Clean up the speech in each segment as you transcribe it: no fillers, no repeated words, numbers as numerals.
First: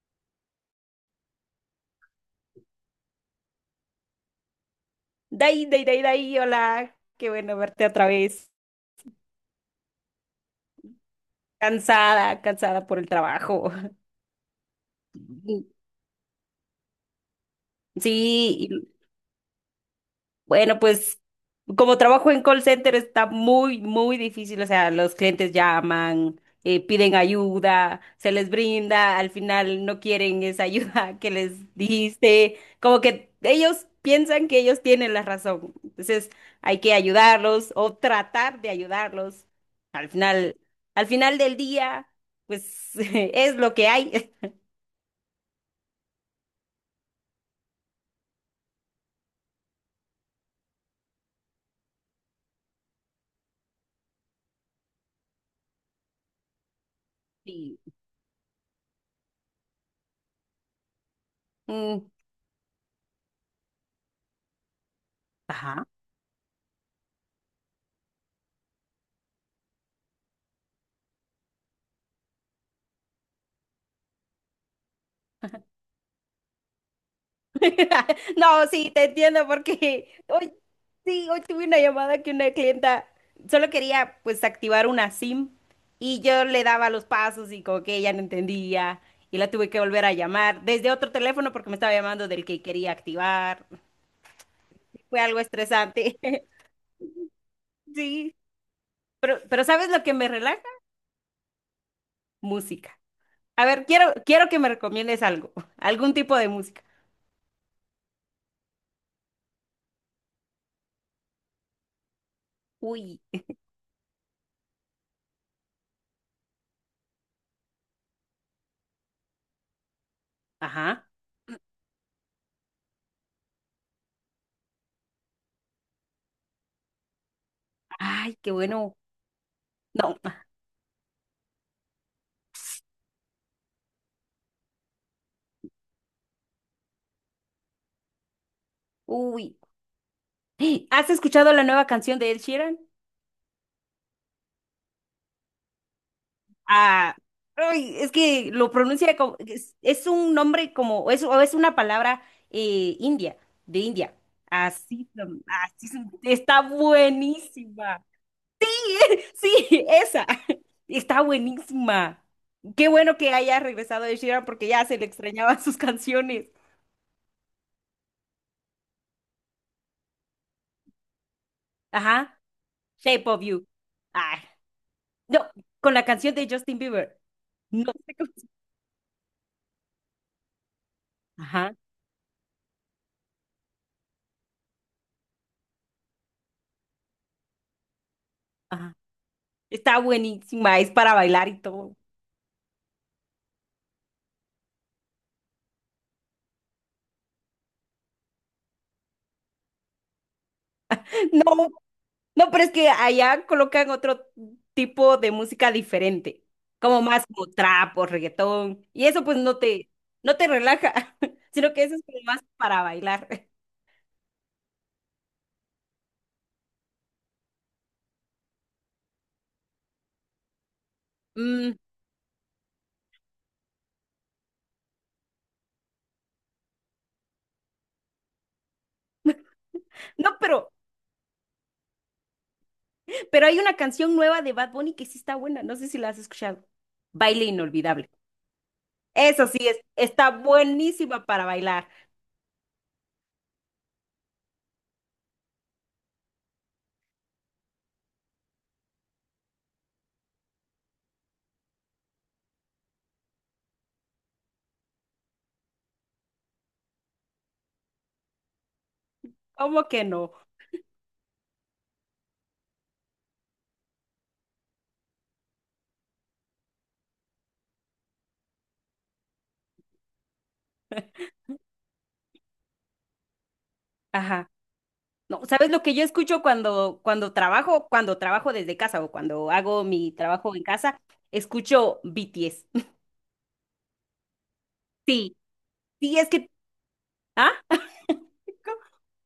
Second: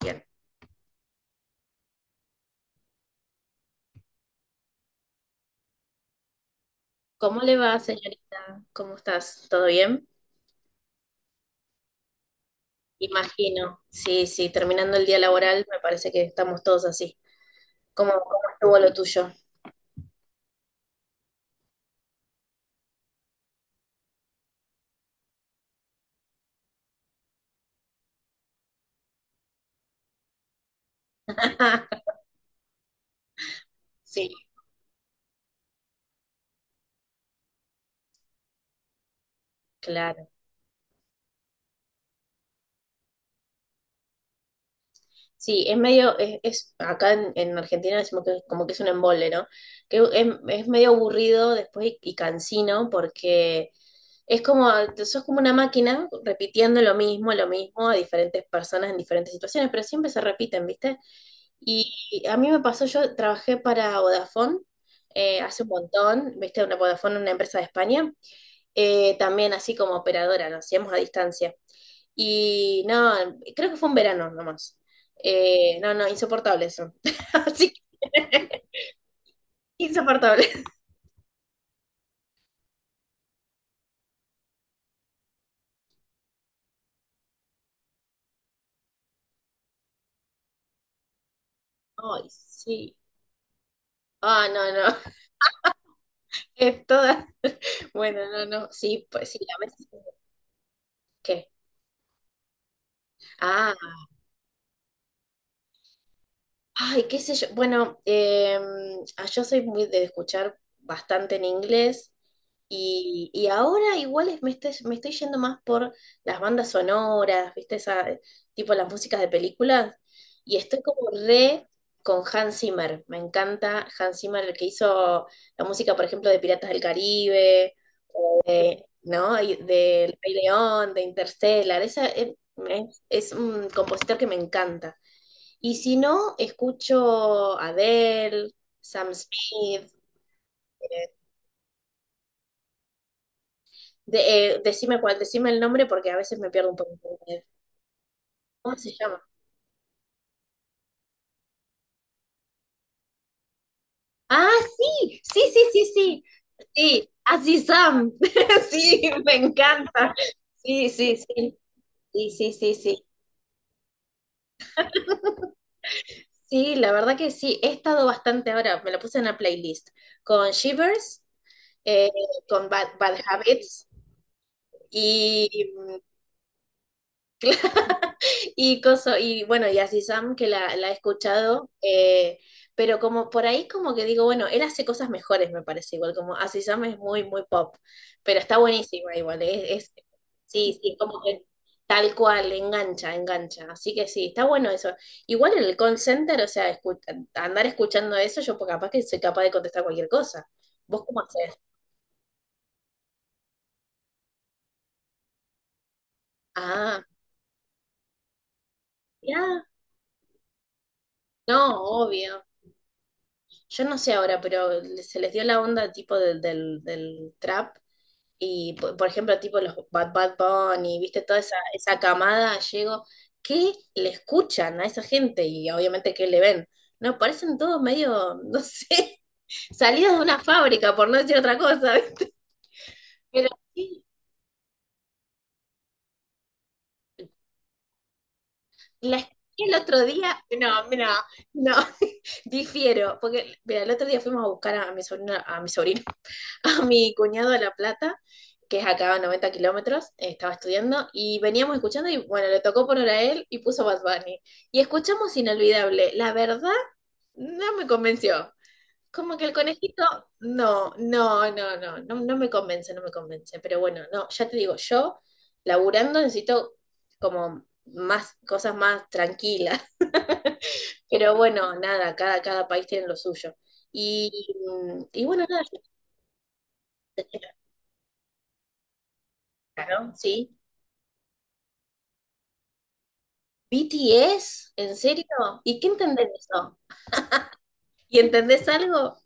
Bien. Dai, dai, dai, dai, hola. Qué ¿Cómo le bueno va, verte otra vez. señorita? ¿Cómo estás? ¿Todo bien? Cansada, cansada por el trabajo. Imagino. Sí, sí, terminando el día laboral, me parece que estamos todos así. ¿Cómo Sí. estuvo lo tuyo? Bueno, pues, como trabajo en call center está muy, muy difícil. O sea, los clientes llaman, piden ayuda, se les brinda, al final no quieren esa ayuda que les diste. Como que ellos Sí, piensan que ellos tienen la razón. Entonces hay que ayudarlos o tratar de ayudarlos. Al claro. final, al final del día, pues es lo que hay. Sí, es medio, es- acá en Argentina decimos que es como que es un embole, ¿no? Que es medio aburrido después y cansino porque es como, sos como una máquina repitiendo lo Sí. mismo a diferentes personas en diferentes situaciones, pero siempre se repiten, ¿viste? Mm, Y a mí me pasó, yo trabajé para Vodafone hace un ajá. montón, viste, una Vodafone, una empresa de España, también así como operadora, lo hacíamos a distancia. Y no, creo que fue un verano nomás. No, no, insoportable eso. Así No, que, sí, te entiendo porque insoportable. hoy, sí, hoy tuve una llamada que una clienta solo quería pues activar una SIM, y yo le daba los pasos y como que ella no entendía, y la tuve que volver a llamar desde otro teléfono porque me estaba Ay, llamando del que quería sí. activar. Ah, no, no. Fue algo estresante. Es toda. Bueno, Sí, no, no. Sí, pues pero, sí, a pero veces. ¿sabes lo que me relaja? ¿Qué? Música. A Ah, ver, quiero que me recomiendes algo, algún tipo de música. ay, qué sé yo. Bueno, yo soy muy de escuchar bastante en inglés Uy, y ahora igual me estoy yendo más por las bandas sonoras, ¿viste? Esa, tipo las músicas de películas. Y estoy ajá. como re con Hans Zimmer. Me encanta Hans Zimmer, el que hizo la música, por ejemplo, de Piratas del Caribe, Ay, qué bueno. ¿no? Y No, del Rey León, de Interstellar. Esa, es un compositor que me encanta. Y si no, escucho Adele, Sam uy. Smith. ¿Has eh, escuchado la nueva canción de Ed Sheeran? Decime cuál, decime el nombre porque a veces me pierdo un Ah, poco. ay, es que lo ¿Cómo se pronuncia llama? como, es un nombre como, es, o es una palabra india, de India. Ah, sí, sí, sí, Así sí, se- sí. está Sí, así buenísima. Sam. Sí, me Sí, encanta. esa, Sí, sí, está sí. buenísima. Sí, sí, sí, Qué sí. bueno que haya regresado Ed Sheeran porque ya se le extrañaban sus canciones. Sí, la verdad que sí. He estado bastante ahora, me lo puse en la playlist, con Shivers, eh, Ajá, con Bad, Bad Shape of You. Habits Ay, no, con y la canción de Justin Bieber. No sé cómo. Se- Y, coso, y bueno, y así Sam, que la he escuchado, Ajá, pero como por ahí como que digo, bueno, él hace cosas mejores, me parece igual, como así Sam es muy, muy pop, pero está ajá. buenísima igual, Está sí, buenísima, es sí, para como que bailar y todo. tal cual, engancha, engancha, así que sí, está bueno eso. Igual en el call center, o sea, andar escuchando eso, yo pues, capaz que soy capaz de contestar cualquier cosa. ¿Vos cómo hacés? No, no, pero es que allá colocan otro tipo de música diferente, como Ah, más como trap o reggaetón, y eso pues no ya, te, no te relaja, sino no, que eso es como más obvio. para bailar. Yo no sé ahora, pero se les dio la onda tipo del trap y, por ejemplo, tipo los Bad Bad Bunny, viste, toda esa, Mm, esa camada, llego, ¿qué le escuchan a esa gente? Y obviamente, ¿qué le ven? No, parecen todos medio, no sé, salidos de no, una pero, fábrica, por no decir otra cosa, ¿viste? pero Pero hay una sí, canción nueva de Bad Bunny que sí está buena, no sé si la has escuchado. Baile inolvidable. la escuché Eso sí, el es, otro está día, no, mira, buenísima para no, bailar. difiero, porque, mira, el otro día fuimos a buscar a mi sobrino, a mi sobrino, a mi cuñado de La Plata, que es acá a 90 kilómetros, estaba estudiando, y veníamos escuchando, y bueno, le tocó poner a él y puso Bad Bunny. Y escuchamos Inolvidable. La verdad, no me convenció. Como que el ¿Cómo conejito, que no? no, no, no, no, no, no me convence, no me convence. Pero bueno, no, ya te digo, yo laburando necesito como más cosas más tranquilas. Pero bueno, nada, cada país tiene lo suyo. Y, Ajá. y No, bueno, nada, ¿sabes yo- lo que yo escucho cuando, cuando trabajo desde casa o cuando hago mi ¿no? trabajo Sí, en casa? Escucho BTS. ¿BTS? ¿En serio? Sí, ¿Y qué sí, entendés es de que, eso? ¿ah? ¿Y entendés algo?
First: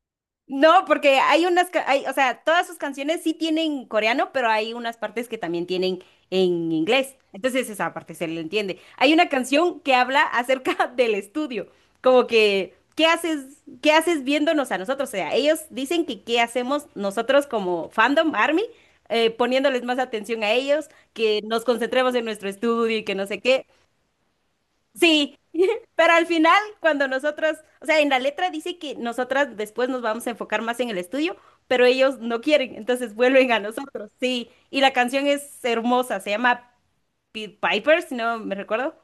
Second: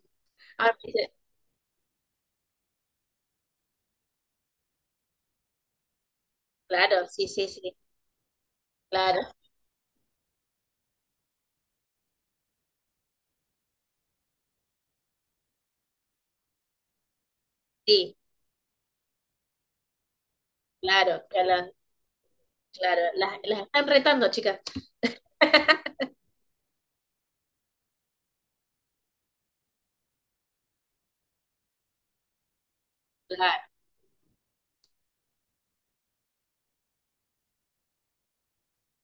Ah, No, me dice, porque hay unas, ca- hay, o sea, todas sus canciones sí tienen coreano, pero hay unas partes que también tienen en claro, inglés. sí, sí, Entonces sí, esa parte se le entiende. Hay claro, una canción que habla acerca del estudio, como que, qué haces viéndonos a nosotros? O sea, ellos dicen que qué hacemos nosotros como sí, fandom, ARMY, poniéndoles más atención a ellos, claro, que nos claro, concentremos en nuestro estudio claro. y que no Las, sé las qué. están retando, chicas. Sí, pero al final, cuando nosotras, o sea, en la letra dice que nosotras después nos vamos a enfocar más en el estudio, pero ellos no quieren, entonces vuelven a Claro, nosotros, sí. Y la canción es hermosa, se llama Pied Piper, si no me recuerdo.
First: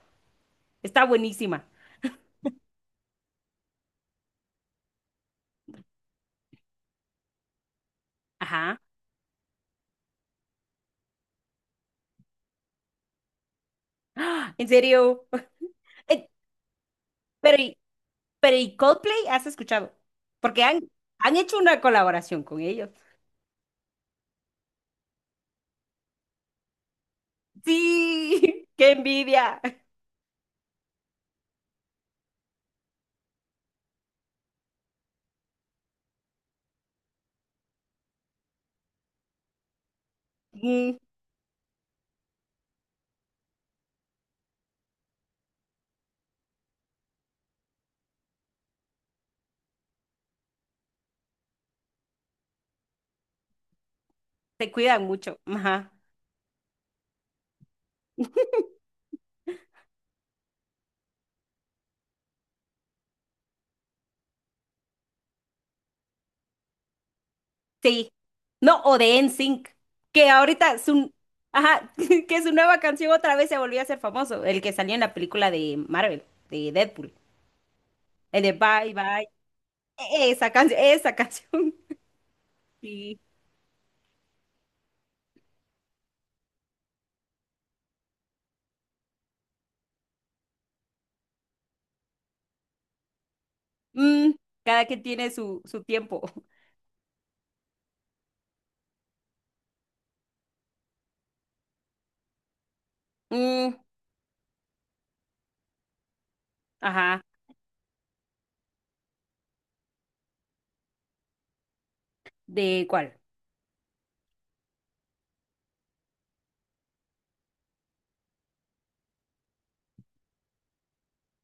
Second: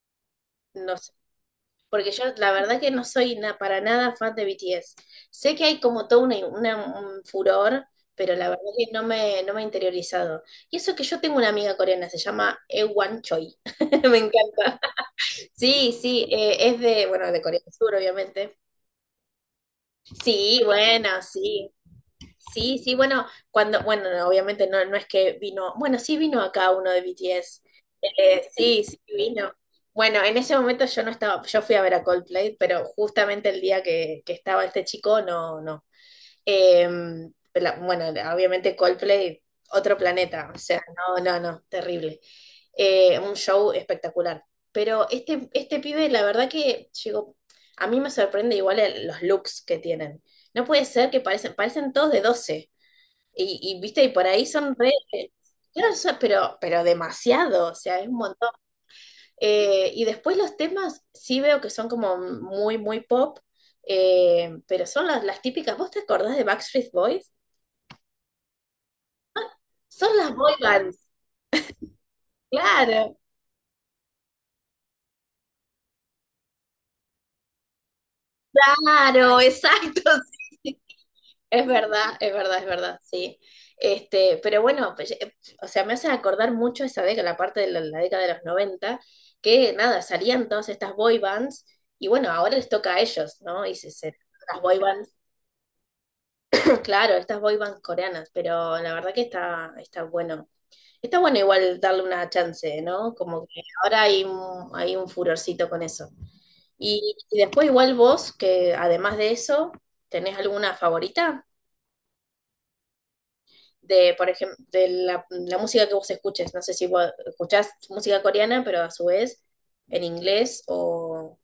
no Está sé. buenísima. Porque yo la verdad que para nada fan de BTS. Sé que hay como todo un furor, pero la verdad Ajá. que no me he interiorizado. Y eso que yo tengo una amiga coreana, se llama Ewan Choi. Me ¡Ah! En encanta. serio. Sí, sí, Eh, es de, bueno, de Corea Pero, del ¿y- Sur, obviamente. pero ¿y Coldplay has escuchado? Sí, Porque han, bueno, han hecho sí. una colaboración con Sí, ellos. sí, bueno, cuando, bueno, no, obviamente no, no es que vino, bueno, sí vino acá uno de BTS. Sí, Sí, qué sí vino. envidia. Bueno, en ese momento yo no estaba, yo fui a ver a Coldplay, pero justamente el día que estaba este chico, no, no. Eh, bueno, obviamente Coldplay, otro planeta, o sea, Mm, no, no, no, terrible un show espectacular. Pero este pibe, la verdad que llegó, a mí me sorprende igual los looks que tienen. No puede ser que parecen, parecen todos de 12 Y, y, viste, y por ahí se son re... cuidan mucho. Ajá. claro, pero demasiado, o sea, es un montón. Y después los temas sí veo que son como muy, muy pop, pero son las típicas. ¿Vos te acordás de Backstreet Boys? Sí. No, o de NSYNC, Son que las boy ahorita bands. su, ajá, que su nueva canción Claro, otra vez se volvió a hacer famoso, el que salió en la película de Marvel, de Deadpool, el de Bye Bye, claro, exacto. esa canción, esa Es canción, verdad, es verdad, es verdad, sí. sí. Este, pero bueno, pues, o sea, me hace acordar mucho esa década, la parte de la década de los 90 que nada, salían todas estas boy bands y bueno, ahora les toca a ellos, ¿no? Y Mm, las boy cada quien bands, tiene su, su tiempo. claro, estas boy bands coreanas, pero la verdad que está, está bueno. Está bueno igual darle una chance, ¿no? Como que Mm, ahora hay un furorcito con eso. Ajá, Y después igual vos, que además de eso, ¿tenés alguna favorita? ¿de cuál? De, por ejemplo, de música que vos escuches. No sé si vos escuchás música coreana, pero a su vez en inglés o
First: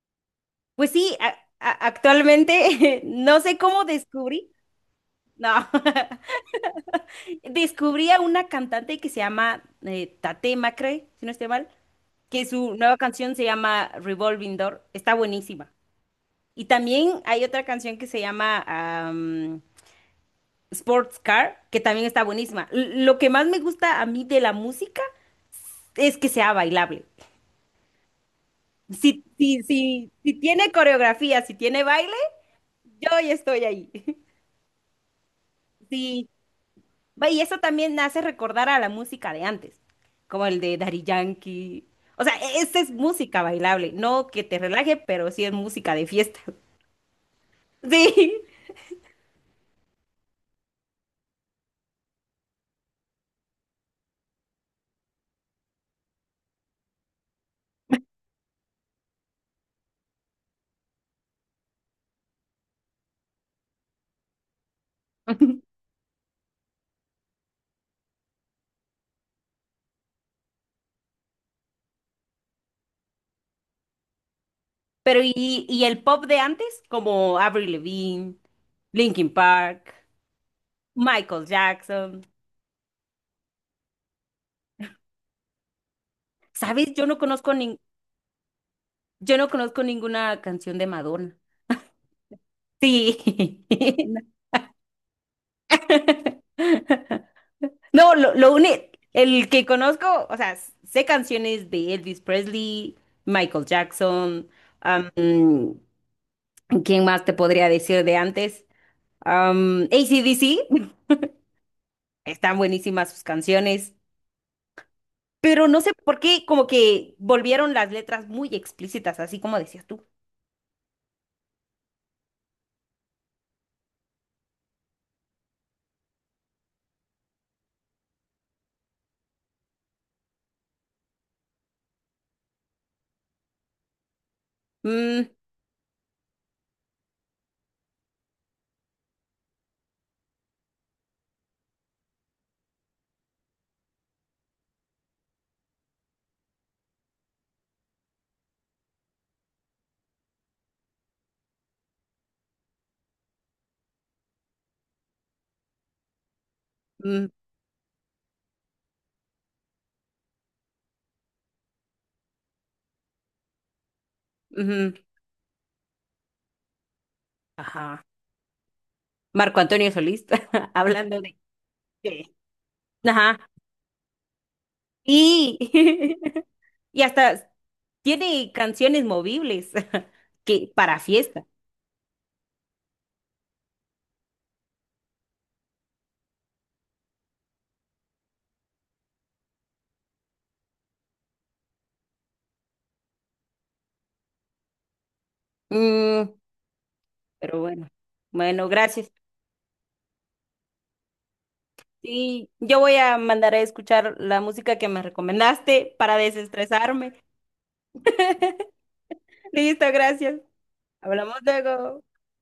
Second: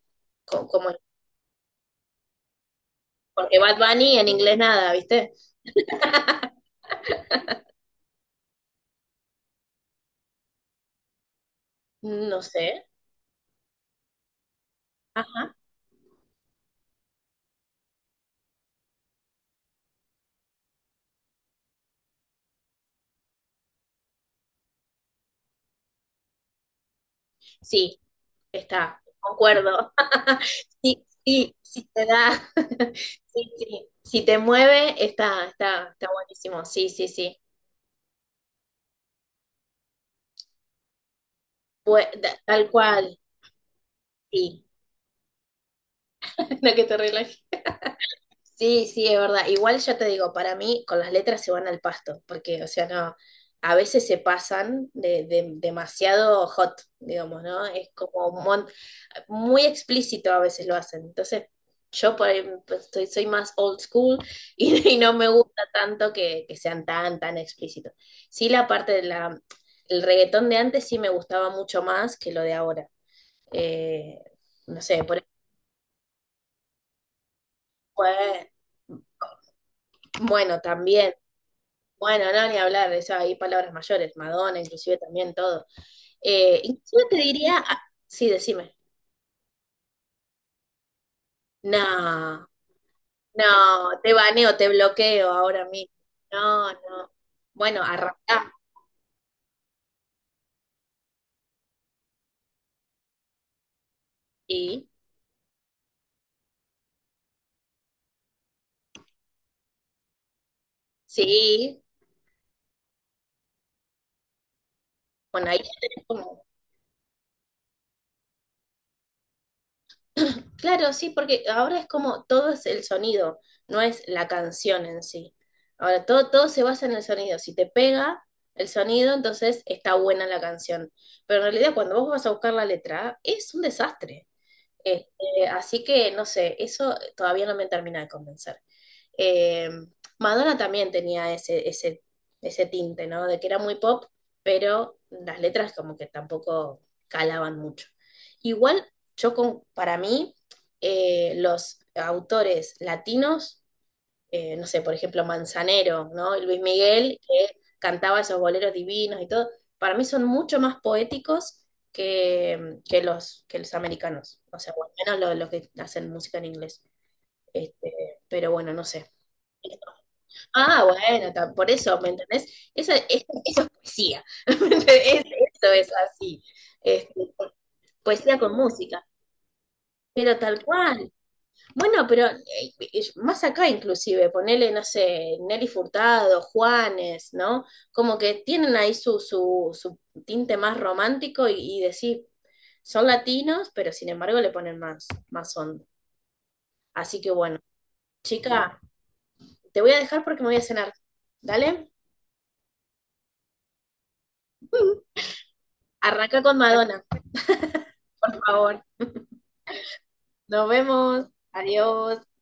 como... Pues sí, a- actualmente no sé Porque Bad cómo Bunny en descubrí, inglés nada, ¿viste? no. Descubrí a una cantante que se llama Tate Macrae, si no estoy mal, No que sé. su nueva canción se llama Revolving Door. Está Ajá. buenísima. Y también hay otra canción que se llama am, Sports Car, que también está buenísima. L- lo que más me gusta a mí de la música es que sea bailable. Sí, está. Si, si, Concuerdo. si, si tiene Sí, coreografía, si sí, tiene sí te baile, da. yo ya Sí, estoy sí. ahí. Si te mueve, está, está, está Sí, buenísimo. Sí, sí, va, sí. y eso también hace recordar a la música de antes, como el de Daddy Yankee. O sea, e- Tal esta es cual. música bailable, no que te Sí. relaje, pero sí es música de fiesta. La que te relaje. Sí, Sí, sí, es verdad. Igual yo te digo, para mí con las letras se van al pasto, porque, o sea, no, a veces se pasan demasiado hot, digamos, ¿no? Es como un mon- muy explícito a veces lo hacen. Entonces, yo por ahí pues, soy más old school y, y no me gusta tanto que sean tan, tan explícitos. Sí, la parte de el reggaetón de antes sí me gustaba mucho más que lo de ahora. Eh, no sé, por pero y el pop de antes, como Avril ejemplo, Lavigne, eh, Linkin Park, bueno, también. Michael Jackson. Bueno, no, ni hablar, eso hay palabras mayores, Madonna, inclusive también todo. ¿Sabes? Inclusive Yo te no conozco diría, nin- ah, sí, decime, yo no conozco ninguna canción de Madonna. no, Sí. no, te baneo, te bloqueo ahora mismo. No, No. no. Bueno, No, lo, arrancá, lo único, el que conozco, o sea, sé canciones de Elvis Presley, Michael Jackson, sí, am, ¿quién más te podría decir de antes? Am, AC/DC, sí. están buenísimas sus canciones, Bueno, ahí pero ya no sé tenés por como qué como que volvieron las letras muy explícitas, así como decías tú. claro, sí, porque ahora es como todo es el sonido, no es la canción en sí. Ahora todo se basa en el sonido. Si te pega el sonido, entonces está buena la canción. Pero en realidad cuando vos vas a buscar la letra, es un desastre. Mm, Este, así que no sé, eso todavía no me termina de convencer. Eh, Madonna también tenía ese tinte, ¿no? De que era muy pop, pero las letras como que tampoco calaban mucho. Igual, yo con, para mí, los autores latinos, no sé, por ejemplo, Manzanero, ¿no? Y Luis Miguel, mm, que cantaba esos boleros divinos y todo, para mí son mucho más poéticos que que los americanos, o sea, o al ujú, menos los que hacen música en inglés. Este, ajá. pero bueno, no sé. Marco Antonio Solís, Ah, hablando bueno, por eso, ¿me de- entendés? Esa Ajá. es poesía. Y, Eso es así. y Este, hasta poesía con tiene música. canciones movibles Pero tal que para cual. fiesta. Bueno, pero más acá inclusive, ponele, no sé, Nelly Furtado, Juanes, ¿no? Como que tienen ahí su tinte más romántico y decir, son latinos, pero sin embargo le ponen más, más onda. Mm, Así que bueno, pero bueno, bueno, chica, gracias. te voy a dejar porque me voy a cenar. ¿Dale? Sí, yo voy a mandar a escuchar la música que me recomendaste para Arranca con Madonna, desestresarme. por favor. Listo, gracias. Nos vemos. Hablamos luego. Adiós.